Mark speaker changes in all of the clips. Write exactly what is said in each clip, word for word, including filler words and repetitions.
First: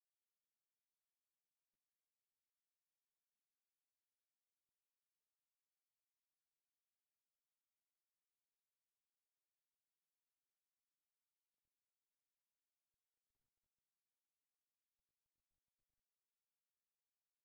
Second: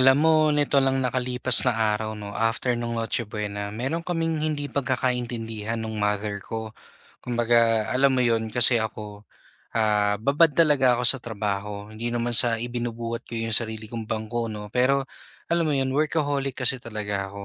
Speaker 1: Alam mo, nito lang nakalipas na araw, no, after nung Noche Buena, meron kaming hindi pagkakaintindihan nung mother ko. Kumbaga, alam mo yon kasi ako, Ah, babad talaga ako sa trabaho. Hindi naman sa ibinubuhat ko yung sarili kong bangko 'no, pero alam mo yun workaholic kasi talaga ako.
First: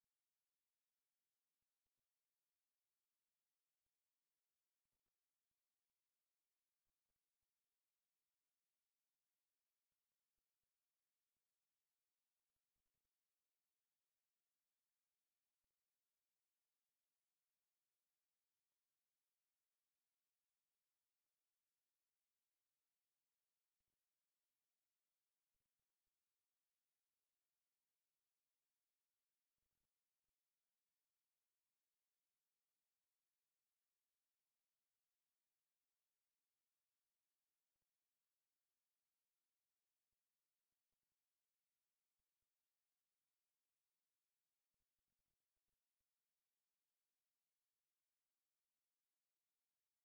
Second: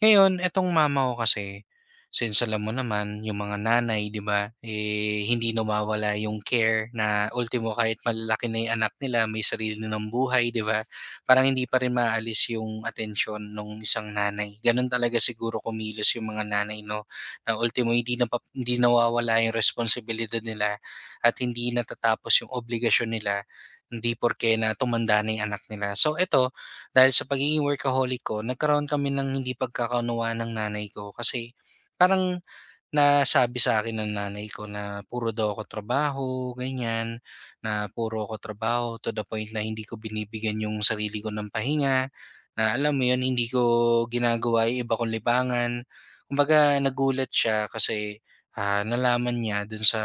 Speaker 1: Ngayon etong mama ko kasi, since alam mo naman yung mga nanay 'di ba, eh, hindi nawawala yung care na ultimo kahit malalaki na yung anak nila may sarili na ng buhay 'di ba, parang hindi pa rin maaalis yung atensyon ng isang nanay. Ganun talaga siguro kumilos yung mga nanay 'no, na ultimo hindi napa hindi nawawala yung responsibilidad nila at hindi natatapos yung obligasyon nila, hindi porke na tumanda na yung anak nila. So eto, dahil sa pagiging workaholic ko, nagkaroon kami ng hindi pagkakaunawaan ng nanay ko kasi parang nasabi sa'kin ng nanay ko na puro daw ako trabaho, ganiyan, na puro ako trabaho to the point na hindi ko binibigyan yung sarili ko ng pahinga, na alam mo yun, hindi ko ginagawa yung iba kong libangan. Kumbaga nagulat siya kasi, ah, nalaman niya dun sa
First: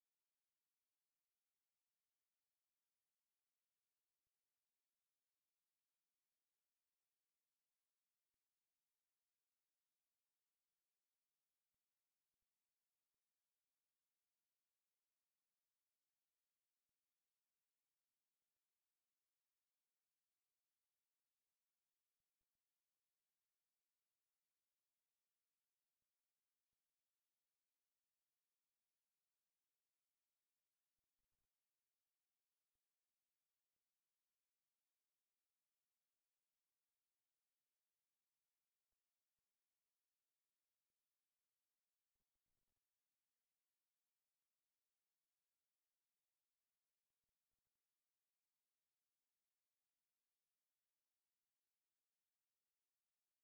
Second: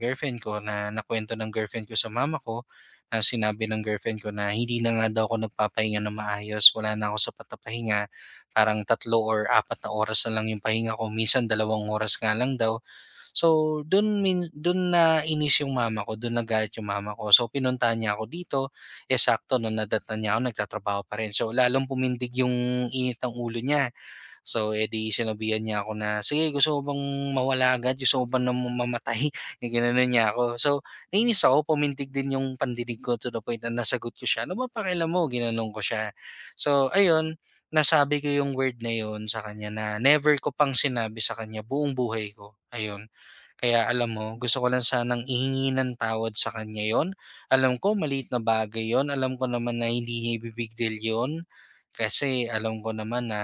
Speaker 1: girlfriend ko na nakuwento ng girlfriend ko sa mama ko, na sinabi ng girlfriend ko na hindi na nga daw ako nagpapahinga ng maayos, wala na ako sapat na pahinga. Parang tatlo or apat na oras na lang yung pahinga ko, minsan dalawang oras nga lang daw. So, dun min dun na inis yung mama ko, dun nagalit yung mama ko. So, pinuntahan niya ako dito, eh, sakto nung nadatnan niya ako nagtatrabaho pa rin. So, lalong pumindig yung init ng ulo niya. So, edi di sinabihan niya ako na, "Sige, gusto mo bang mawala agad, gusto mo ba na mamatay?" Yung ginanon niya ako. So, nainis ako, pumintig din yung pandinig ko to the point na nasagot ko siya, "Ano ba pakialam mo?" ginanong ko siya. So, ayun, nasabi ko yung word na yun sa kanya na never ko pang sinabi sa kanya buong buhay ko, ayun. Kaya alam mo, gusto ko lang sanang ihingi ng tawad sa kanya yon. Alam ko maliit na bagay yon. Alam ko naman na hindi niya ibibig deal yon. Kasi alam ko naman na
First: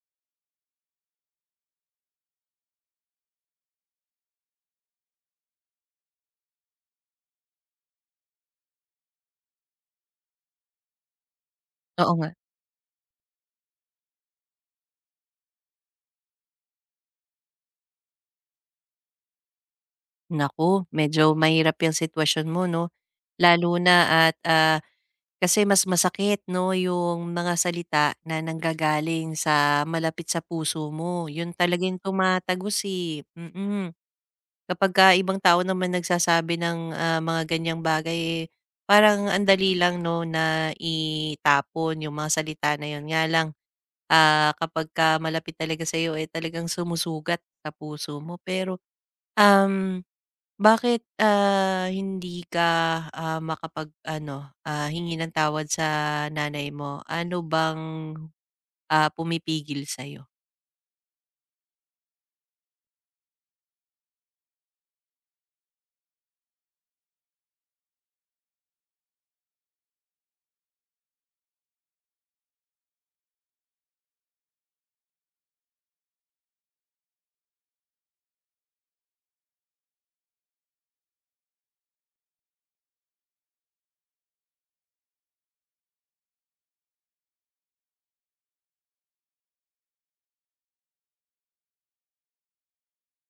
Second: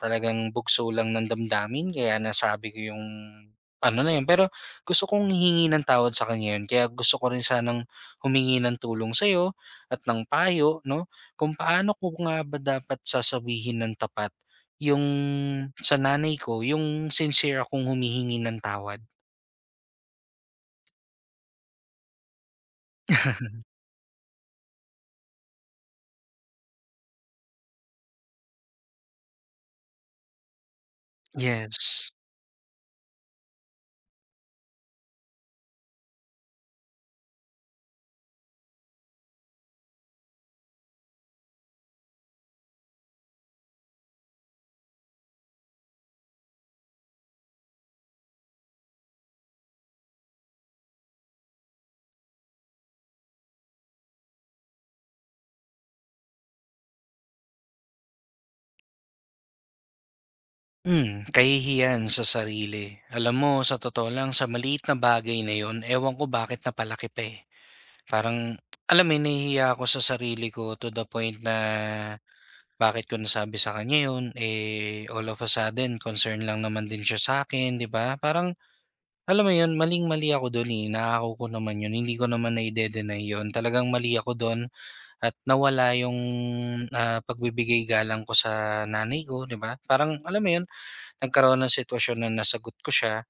Speaker 1: talagang bugso lang ng damdamin. Kaya nasabi ko yung ano na yun. Pero gusto kong hingi ng tawad sa kanya yun. Kaya gusto ko rin sanang humingi ng tulong sa'yo at ng payo, no? Kung paano
Speaker 2: Oo
Speaker 1: ko
Speaker 2: nga.
Speaker 1: nga ba dapat sasabihin ng tapat yung sa nanay ko, yung sincere akong humihingi ng tawad.
Speaker 2: Naku, medyo mahirap yung sitwasyon mo 'no, lalo na at, ah, kasi mas masakit 'no, yung mga salita na nanggagaling sa malapit sa puso mo, yun talagang yung
Speaker 1: Yes.
Speaker 2: tumatagos, eh, mm. Kapagka ibang tao naman nagsasabi ng, ah, mga ganiyang bagay, eh, parang ang dali lang 'no, na itapon yung mga salita na yun. Nga lang, ah, kapagka malapit talaga sa iyo eh, talagang sumusugat sa puso mo. Pero, um Bakit, ah, hindi ka, ah, makapag-ano, ah, hingi ng tawad sa nanay mo? Ano bang, ah, pumipigil sa iyo?
Speaker 1: Hmm, kahihiyan sa sarili. Alam mo, sa totoo lang, sa maliit na bagay na yon, ewan ko bakit napalaki pa eh. Parang, alam mo, yun, nahihiya ako sa sarili ko to the point na bakit ko nasabi sa kanya yun, eh, all of a sudden, concern lang naman din siya sa akin, di ba? Parang, alam mo yun, maling-mali ako doon eh. Nakako ko naman yun. Hindi ko naman na-deny yun. Talagang mali ako doon at nawala yung ah, pagbibigay galang ko sa nanay ko, di ba? Parang, alam mo yun, nagkaroon ng sitwasyon na nasagot ko siya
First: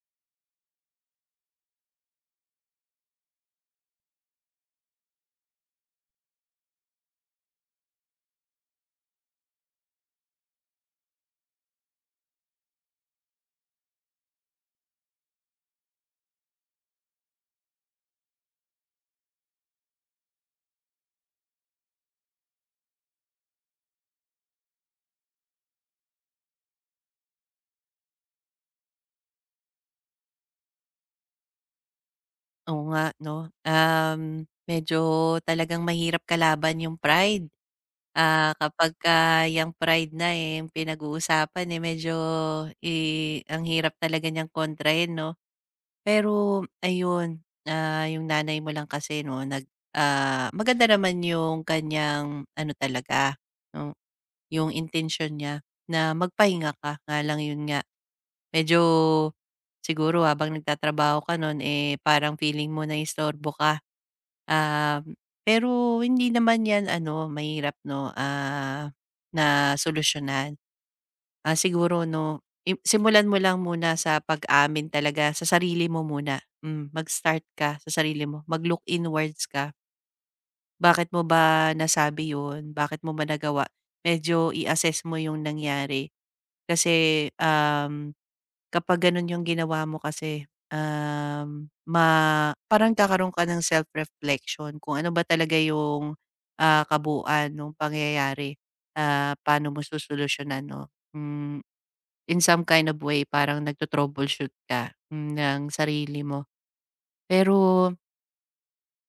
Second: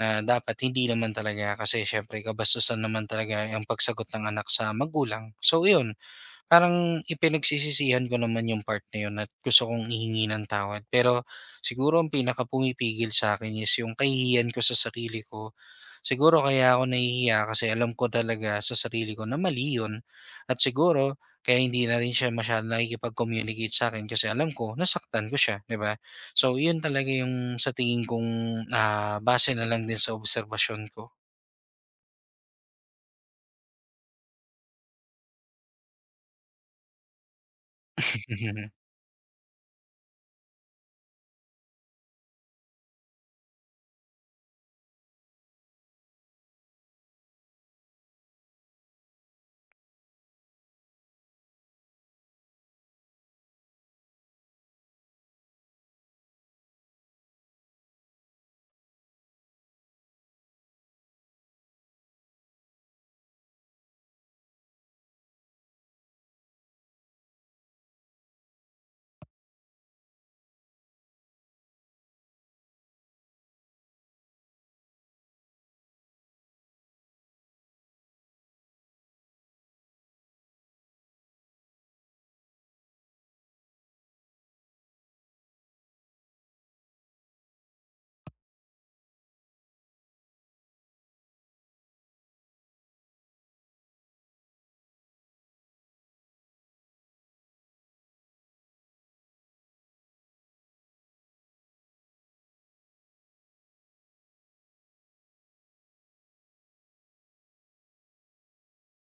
Speaker 1: na dapat hindi naman talaga kasi siyempre kabastusan naman talaga ang pagsagot ng anak sa magulang. So, yun, parang ipinagsisisihan ko naman yung part na yun at gusto kong ihingi ng tawad. Pero siguro ang pinakapumipigil sa'kin is yung kahihiyan ko sa sarili ko. Siguro kaya ako nahihiya kasi alam ko talaga sa sarili ko na mali yun at siguro kaya hindi na rin siya masyadong nakikipag-communicate sa akin kasi alam ko nasaktan ko siya, 'di ba? So yun talaga yung sa tingin kong, ah, base na lang din sa obserbasyon ko.
Speaker 2: Oo nga 'no, um, medyo talagang mahirap kalaban yung pride. Ah, kapag ka yung pride na, eh, yung pinag-uusapan, eh, medyo, eh, ang hirap talaga niyang kontrahin 'no? Pero ayun, ah, yung nanay mo lang kasi 'no nag ah, maganda naman yung kanyang ano talaga 'no, yung intention niya na magpahinga ka, nga lang yun nga medyo siguro habang nagtatrabaho ka nun, eh, parang feeling mo naistorbo ka. Um, pero hindi naman yan ano mahirap 'no, ah, na solusyonan. Ah, siguro 'no, im simulan mo lang muna sa pag-amin talaga sa sarili mo muna. Hmm, mag-start ka sa sarili mo, mag-look inwards ka. Bakit mo ba nasabi 'yun? Bakit mo ba nagawa? Medyo i-assess mo 'yung nangyari kasi, um, kapag gano'n 'yung ginawa mo kasi, um, ma parang kakaroon ka ng self-reflection kung ano ba talaga 'yung, ah, kabuuan ng pangyayari, ah, paano mo susolusyunan 'no. Hmm. In some kind of way parang nagto-troubleshoot ka mm, ng sarili mo. Pero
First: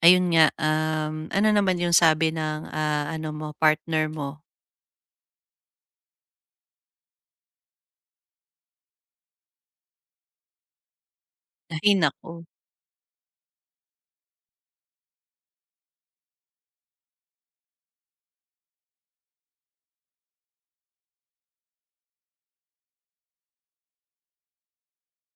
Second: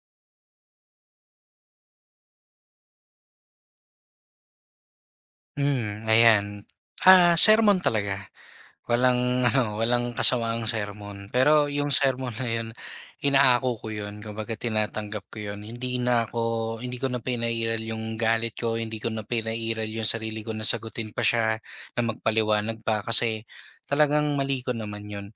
Speaker 2: ayun nga, um, ano naman yung sabi ng, ah, ano mo, partner mo?
Speaker 1: Mhm. Hmm, ayan. Ah, sermon talaga. Walang ano, walang kasamaang sermon. Pero yung
Speaker 2: Ay naku,
Speaker 1: sermon na yun, inaako ko yun, kumbaga tinatanggap ko yun. Hindi na ako hindi ko na pinairal yung galit ko, hindi ko na pinairal yung sarili ko na sagutin pa siya, na magpaliwanag pa kasi talagang mali ko naman yun.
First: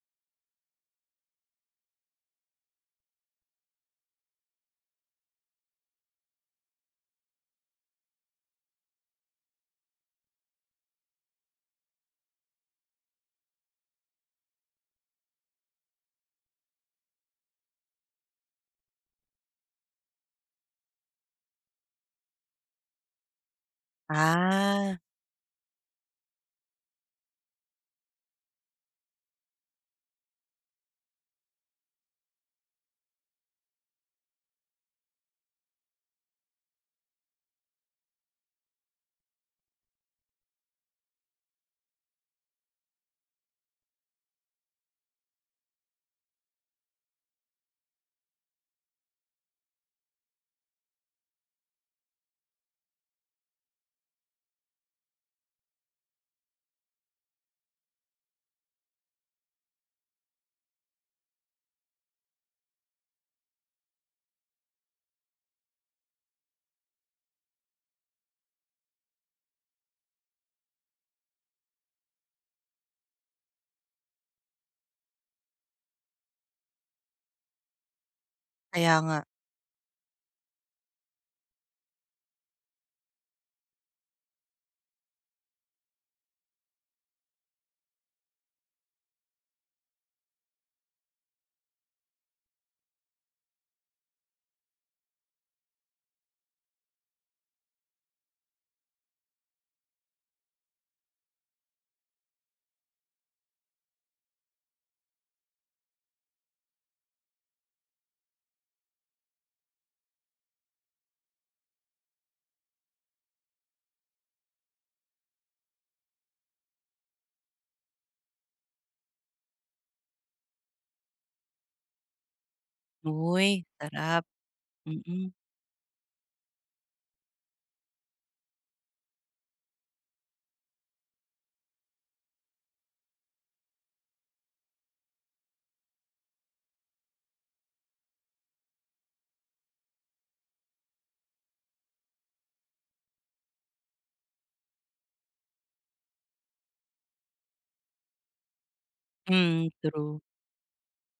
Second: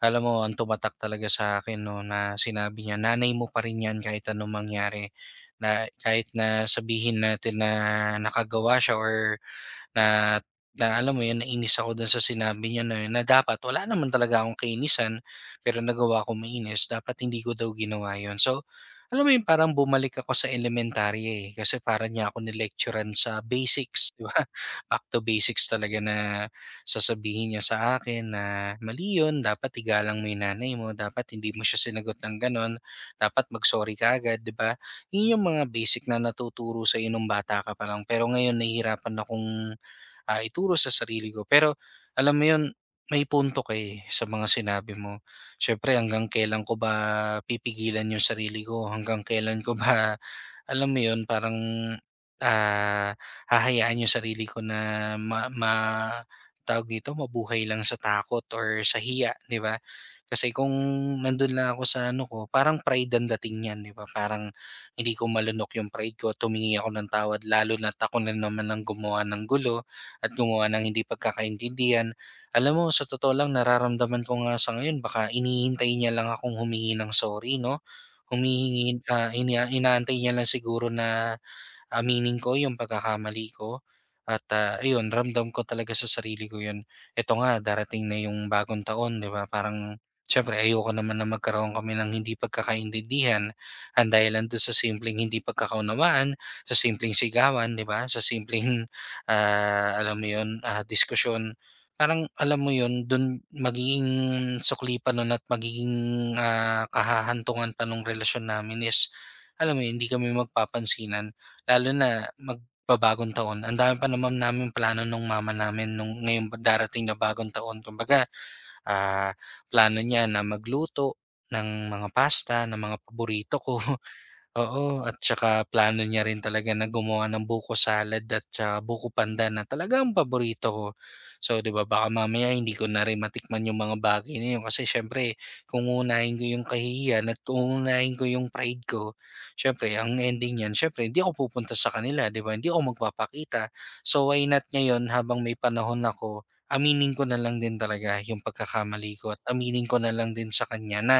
Speaker 1: Alam mo, ang tumatak talaga sa akin no, na sinabi niya, nanay mo pa rin yan kahit anong mangyari. Na, kahit na sabihin natin na nakagawa siya or na na alam mo yun, nainis ako dun sa sinabi niya na yun na dapat wala naman talaga akong kainisan, pero nagawa akong mainis, dapat hindi ko daw ginawa yun. So, alam mo yun, parang bumalik ako sa elementary eh, kasi parang niya ako nilecturean sa basics, di ba?
Speaker 2: ah.
Speaker 1: Back to basics talaga na sasabihin niya sa akin na mali yun, dapat igalang mo yung nanay mo, dapat hindi mo siya sinagot ng ganon, dapat mag-sorry ka agad, di ba? Yun yung mga basic na natuturo sa inong bata ka pa lang, pero ngayon nahihirapan akong ah, ituro sa sarili ko. Pero alam mo 'yun, may punto kay sa mga sinabi mo. Siyempre hanggang kailan ko ba pipigilan yung sarili ko, hanggang kailan ko ba alam mo 'yun, parang, ah, hahayaan yung sarili ko na ma ma tawag dito, mabuhay lang sa takot or sa hiya, 'di ba? Kasi kung nandun lang ako sa ano ko, parang pride ang dating niyan, 'di ba? Parang hindi ko malunok yung pride ko, tumingi ako ng tawad lalo na ako na naman ang gumawa ng gulo at gumawa ng hindi pagkakaintindihan. Alam mo, sa totoo lang nararamdaman ko nga sa ngayon baka hinihintay niya lang akong humingi ng sorry, 'no?
Speaker 2: Kaya
Speaker 1: Humihingi,
Speaker 2: nga.
Speaker 1: ah, ina inaantay niya lang siguro na, aminin ko yung pagkakamali ko at, ah, ayun ramdam ko talaga sa sarili ko yun. Eto nga darating na yung bagong taon 'di ba, parang siyempre ayoko naman na magkaroon kami ng hindi pagkakaintindihan, ang dahilan dun sa simpleng hindi pagkakaunawaan, sa simpleng sigawan 'di ba, sa simpleng, ah, alam mo yun, ah, diskusyon. Parang alam mo yun, dun magiging sukli pa nun at magiging, ah, kahahantungan pa nung relasyon namin is alam mo yun, hindi kami magpapansinan. Lalo na magbabagong taon, ang dami pa naman namin plano nung mama namin nung ngayong ba- darating na bagong taon. Kumbaga, ah, plano niya na magluto ng mga pasta, ng mga paborito
Speaker 2: Uy,
Speaker 1: ko.
Speaker 2: sarap.
Speaker 1: Oo, at
Speaker 2: Mm.
Speaker 1: tsaka plano niya rin talaga na gumawa ng buko salad at tsaka buko pandan na talagang paborito ko. So, 'di ba, baka mamaya hindi ko na rin matikman yung mga bagay na yun kasi syempre kung uunahin ko yung kahihiyan at uunahin ko yung pride ko, syempre ang ending niyan, syempre hindi ako pupunta sa kanila, 'di ba? Hindi ako magpapakita. So, why not ngayon habang may panahon ako, aminin ko na lang din talaga yung pagkakamali ko at
Speaker 2: mm
Speaker 1: aminin ko na
Speaker 2: True.
Speaker 1: lang din sa kanya na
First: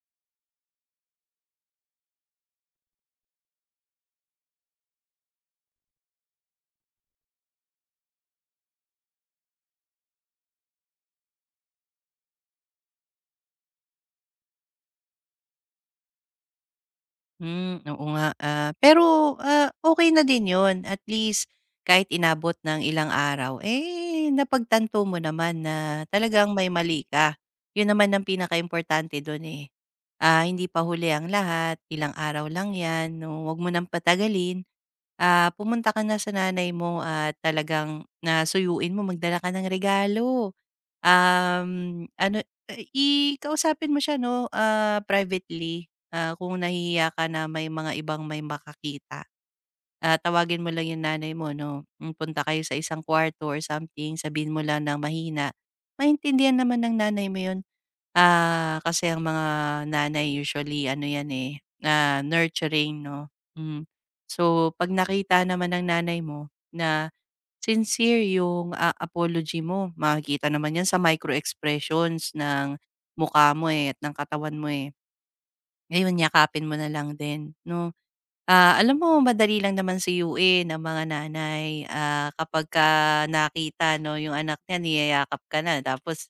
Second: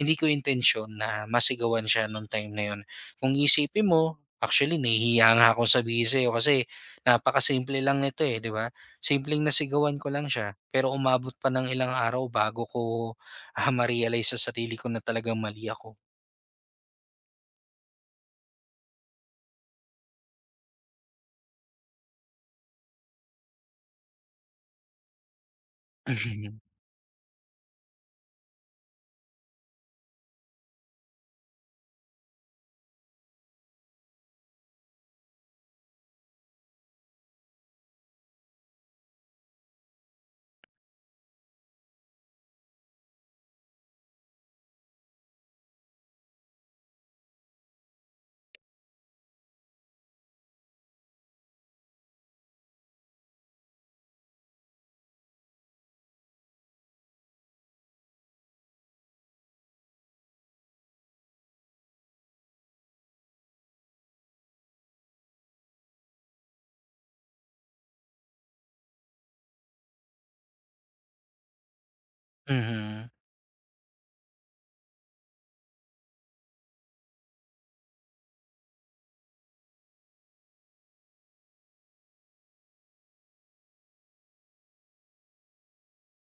Speaker 1: hindi ko intention na masigawan siya nung time na yun. Kung iisipin mo, actually nahihiya nga akong sabihin sa'yo kasi napakasimple lang nito, eh, 'di ba? Simpleng nasigawan ko lang siya, pero umabot pa ng ilang araw bago ko, ah, ma-realize sa sarili ko na talagang mali ako.
Speaker 2: Hmm, oo nga, ah, pero, ah, okey na din yon at least kahit inabot ng ilang araw, eh, napagtanto mo naman na talagang
Speaker 1: Mhm.
Speaker 2: may mali ka. 'Yun naman ang pinakaimportante do'n, eh. Ah, hindi pa huli ang lahat, ilang araw lang 'yan, 'no, huwag mo nang patagalin. Ah, pumunta ka na sa nanay mo at talagang na suyuin mo, magdala ka ng regalo. Um, ano, i kausapin mo siya 'no, ah, privately, ah, kung nahihiya ka na may mga ibang may makakita. Ah, tawagin mo lang yung nanay mo 'no, hmm, punta kayo sa isang kwarto or something, sabihin mo lang ng mahina. Maintindihan naman ng nanay mo yun, ah, kasi ang mga nanay usually ano yan, eh, ah, nurturing 'no, hmm. So, 'pag nakita naman ng nanay mo na sincere yung, ah, apology mo. Makikita naman 'yan sa micro expressions ng
Speaker 1: Mhm.
Speaker 2: mukha mo, eh, at ng katawan mo, eh. Ngayon yakapin mo na lang din 'no. Ah, alam mo madali lang naman sa suyuin ang mga nanay, ah, kapagka nakita 'no yung anak niya niyayakap ka na tapos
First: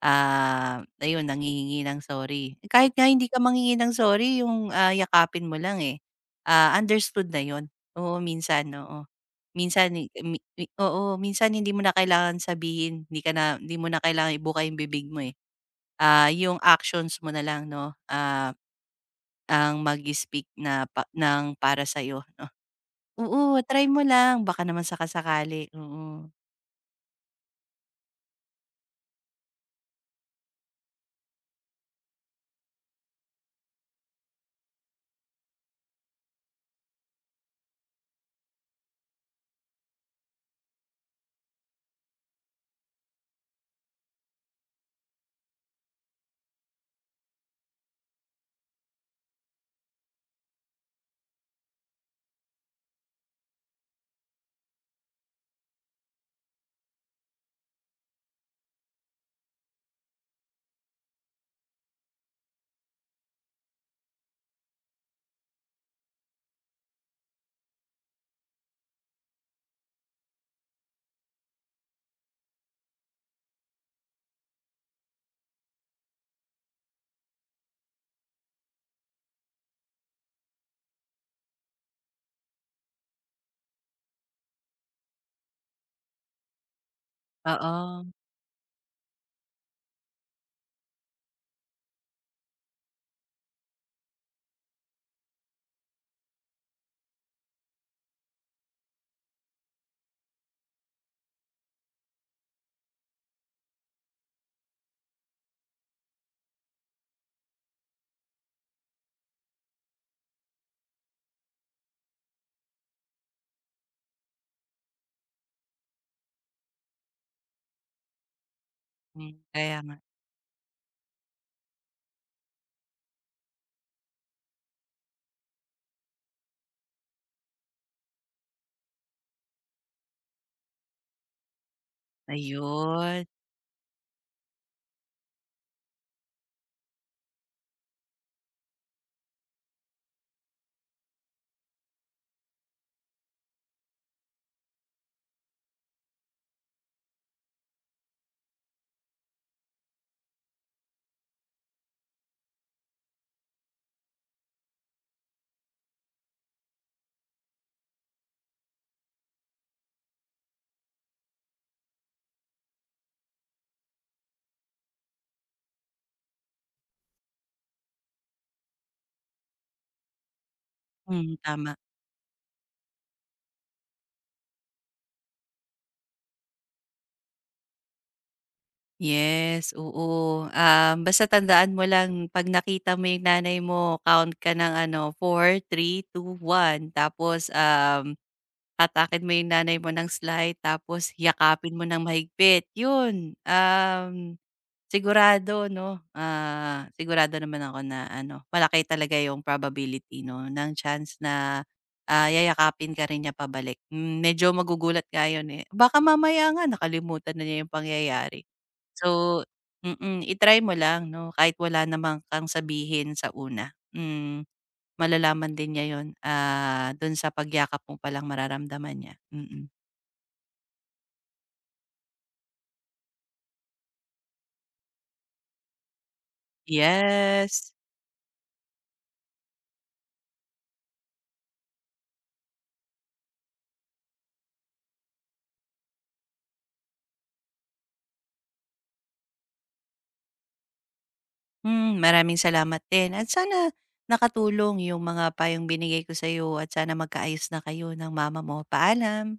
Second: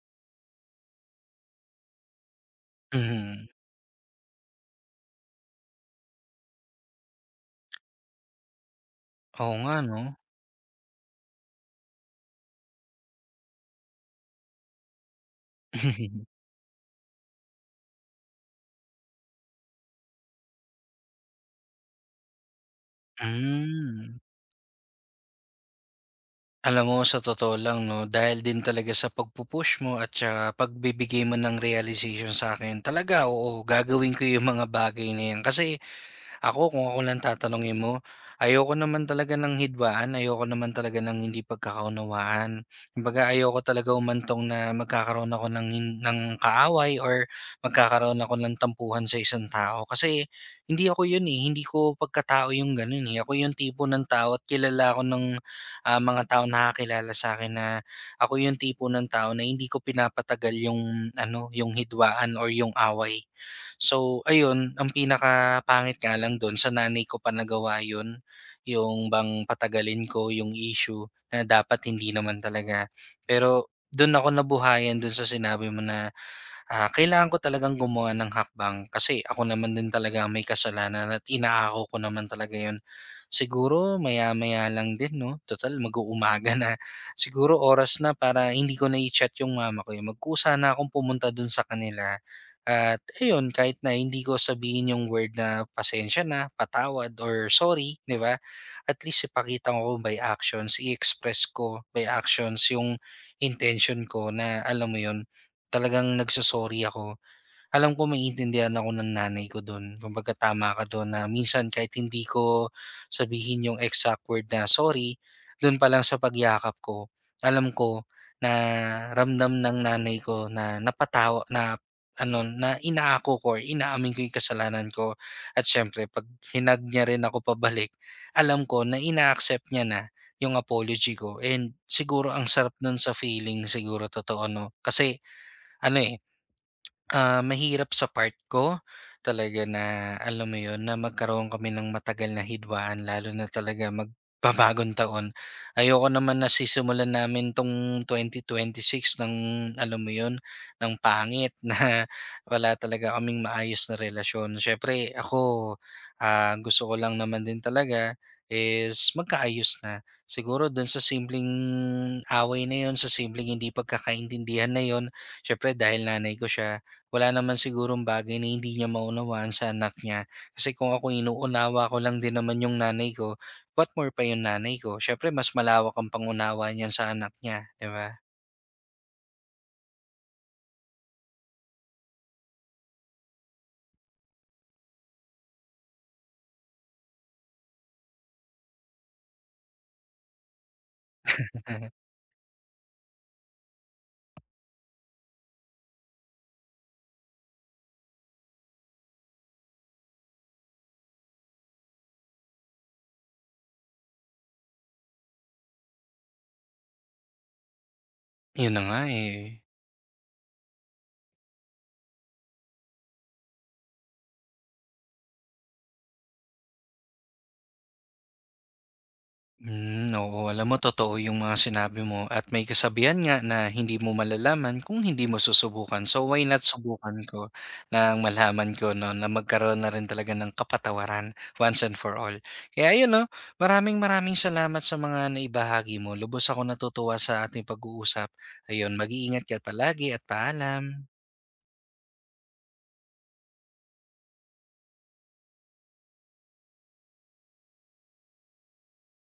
Speaker 2: Ah, ayun nanghihingi ng sorry. Kahit nga hindi ka
Speaker 1: Mhm.
Speaker 2: manghingi ng sorry yung, ah, yakapin mo lang, eh, ah, understood na yun. Oo, minsan, oo.
Speaker 1: Oo nga
Speaker 2: Minsan,
Speaker 1: 'no?
Speaker 2: eh, mi mi oo, minsan hindi mo na kailangan sabihin, hindi ka na hindi mo na kailangan ibuka yung bibig mo, eh.
Speaker 1: Mhm.
Speaker 2: Ah, yung actions mo na lang 'no, ah, ang mag-speak na pa ng para sa'yo 'no. Oo, try mo
Speaker 1: Hmm.
Speaker 2: lang baka naman saka oo.
Speaker 1: Alam mo, sa totoo lang, no, dahil din talaga sa pagpupush mo at sa pagbibigay mo ng realization sa akin, talaga, oo, gagawin ko yung mga bagay na yan. Kasi ako kung ako lang tatanungin mo, ayoko naman talaga ng hidwaan, ayoko naman talaga ng hindi pagkakaunawaan. Kumbaga ayoko talaga umantong na magkakaroon ako ng hin- ng kaaway or magkakaroon ako ng tampuhan sa isang tao kasi hindi ako 'yun eh, hindi ko pagkatao 'yung gano'n eh. Ako 'yung tipo ng tao at kilala ako ng ah, mga tao nakakilala sa akin na ako 'yung tipo ng tao na hindi ko pinapatagal 'yung ano, 'yung hidwaan or 'yung away. So ayun, ang pinaka pangit nga lang dun sa nanay ko pa nagawa yun, yung bang patagalin ko yung issue na dapat hindi naman talaga. Pero dun ako nabuhayan dun sa sinabi mo na ah, kailangan ko talagang gumawa ng hakbang kasi ako naman din talaga ang may kasalanan at inaako ko naman talaga yon. Siguro maya-maya lang din, no? Total, mag-uumaga na. Siguro oras
Speaker 2: Oo,
Speaker 1: na para hindi ko na-chat i yung mama ko. Eh, magkusa na akong pumunta dun sa kanila. At ayun, kahit na hindi ko sabihin yung word na pasensya na, patawad, or sorry, di ba? At least ipakita ko by actions, i-express ko by actions yung intention ko na alam mo yun, talagang nagso ako. Alam ko maiintindihan ako ng nanay ko dun. Kumbaga tama ka dun na minsan kahit hindi ko sabihin yung exact word na sorry, dun pa lang sa pagyakap ko, alam ko na
Speaker 2: hmm,
Speaker 1: ramdam ng
Speaker 2: kaya nga.
Speaker 1: nanay ko na napatawa na ano, na inaako ko or inaamin ko yung kasalanan ko. At siyempre 'pag hinag niya rin ako pabalik, alam ko na ina-accept niya na yung apology ko and siguro ang sarap nun sa
Speaker 2: Ayun,
Speaker 1: feeling siguro totoo 'no. Kasi ano, eh, Ah, mahirap sa part ko talaga na alam mo 'yun, na magkaroon kami ng matagal na hidwaan lalo na talaga magbabagong taon. Ayoko naman na sisimulan namin 'tong twenty twenty-six ng alam mo 'yun, ng pangit na wala talaga kaming maayos na relasyon. Siyempre ako, ah, gusto ko lang naman din talaga is magkaayos na. Siguro do'n sa simpleng away na yon sa simpleng hindi pagkakaintindihan na yon siyempre dahil nanay ko siya wala naman sigurong bagay na hindi niya maunawaan sa anak niya. Kasi kung ako
Speaker 2: hmm, tama.
Speaker 1: inuunawa ko lang din naman yung nanay ko, what more pa yung nanay ko? Siyempre, mas malawak ang pangunawa niyan sa anak niya, di ba?
Speaker 2: Yes, oo. Um, basta tandaan mo lang 'pag nakita mo yung nanay mo count ka ng ano, four, three, two, one. Tapos, um, hatakin mo yung nanay mo ng slide tapos yakapin mo ng mahigpit, yun. Um Sigurado 'no, ah, sigurado naman ako na ano, malaki talaga yung probability 'no, ng chance na, ah, yayakapin ka rin niya pabalik. Hmm, medyo magugulat nga yun, eh. Baka mamaya nga nakalimutan na niya yung pangyayari.
Speaker 1: Yun na nga eh.
Speaker 2: So mm, i mo lang 'no, kahit wala naman kang sabihin sa una. Hmm, malalaman din niya yun, ah, dun sa pagyakap mo palang mararamdaman niya, mm.
Speaker 1: Hmm, oo. Alam mo, totoo yung mga sinabi mo. At may kasabihan nga na hindi mo malalaman kung hindi mo susubukan. So, why not subukan ko
Speaker 2: Yes.
Speaker 1: nang malaman ko no, na magkaroon na rin talaga ng kapatawaran once and for all. Kaya ayun, no, maraming maraming salamat sa mga naibahagi mo. Lubos ako natutuwa sa ating pag-uusap. Ayun, mag-iingat ka palagi at paalam.
Speaker 2: Hmm, maraming salamat din at sana nakatulong yung mga payong binigay ko sa sa'yo at sana magkaayos na kayo ng mama mo. Paalam.